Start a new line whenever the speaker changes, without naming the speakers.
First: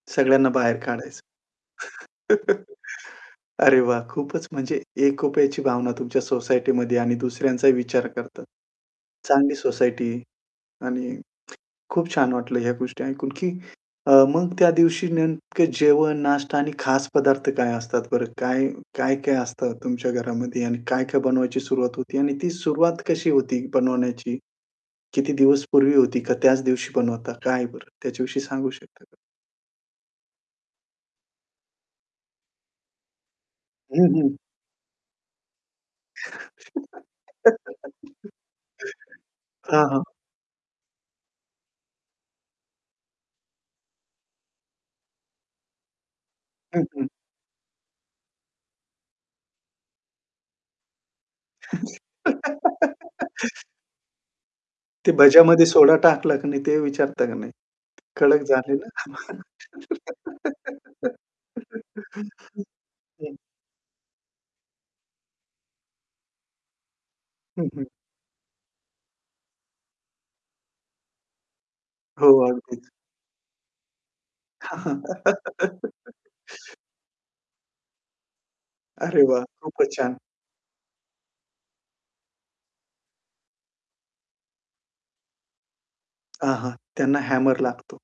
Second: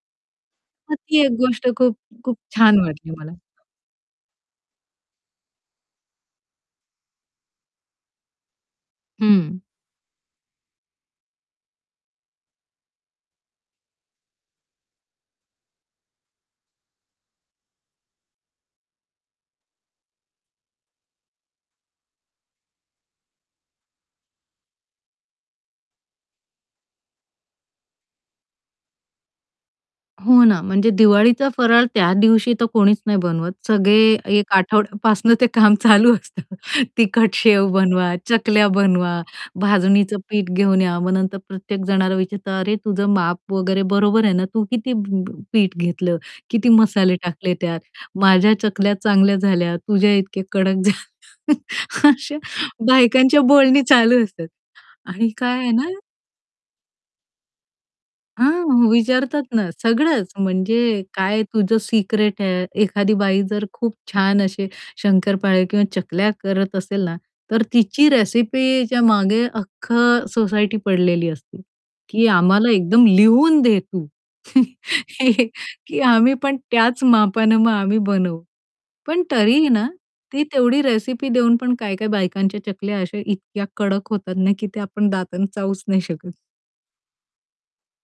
सगळ्यांना बाहेर
मग
काढायचं.
ती एक गोष्ट खूप, खूप छान वाटली मला.
अरे वाह! खूपच म्हणजे एकोप्याची भावना तुमच्या सोसायटीमध्ये आणि दुसऱ्यांचाही विचार करतात. चांगली
हं.
सोसायटी आणि खूप छान वाटलं ह्या गोष्टी ऐकून की अ, मग त्या दिवशी नेमकं जेवण, नाष्टा आणि खास पदार्थ काय असतात बरं काय, काय-काय असतं तुमच्या घरामध्ये आणि काय-काय बनवायची सुरुवात होती आणि ती सुरुवात कशी होती बनवण्याची? किती दिवस पूर्वी होती का त्याच दिवशी बनवता? काय बरं त्याच्याविषयी सांगू शकता?
हो ना, म्हणजे दिवाळीचा फराळ त्या दिवशी तर कोणीच नाही बनवत.
हं,
सगळे
हं.
एक आठवड्यापासून ते काम चालू असतं. तिखट शेव बनवा, चकल्या बनवा,
हां, हां.
भाजणीचं पीठ घेऊन या, मग नंतर प्रत्येक जणाला विचारतं, "अरे तुझं माप वगैरे बरोबर आहे ना? तू किती प प पीठ घेतलं? किती
हं, हं.
मसाले टाकले त्यात? माझ्या चकल्या चांगल्या झाल्या, तुझ्या इतक्या कडक झाल्या." अशा
[unintelligible]
बायकांच्या बोलणी चालू असतात
ते
आणि काय
भज्यामध्ये
आहे ना
सोडा टाकला की नाही ते विचारता की नाही? ते कडक झाले
हां, विचारतात
ना.
ना, सगळंच म्हणजे काय तुझं सिक्रेट आहे. एखादी
हं.
बाई जर खूप छान अशी शंकरपाळी किंवा चकल्या करत असेल ना, तर
हं, हं.
तिची रेसिपीच्या मागे अख्ख सोसायटी पडलेली असते
हो
की आम्हाला
अगदीच.
एकदम लिहून दे तू हे की आम्ही पण त्याच मापाने मग आम्ही बनवू.
अरे
पण
वाह,
तरीही ना,
खूपच छान!
ती तेवढी रेसिपी देऊन पण काय-काय बायकांच्या चकल्या अशा इतक्या कडक होतात ना, की ते आपण दाताने चावूच नाही शकत.
हां, हां त्यांना हॅमर लागतो.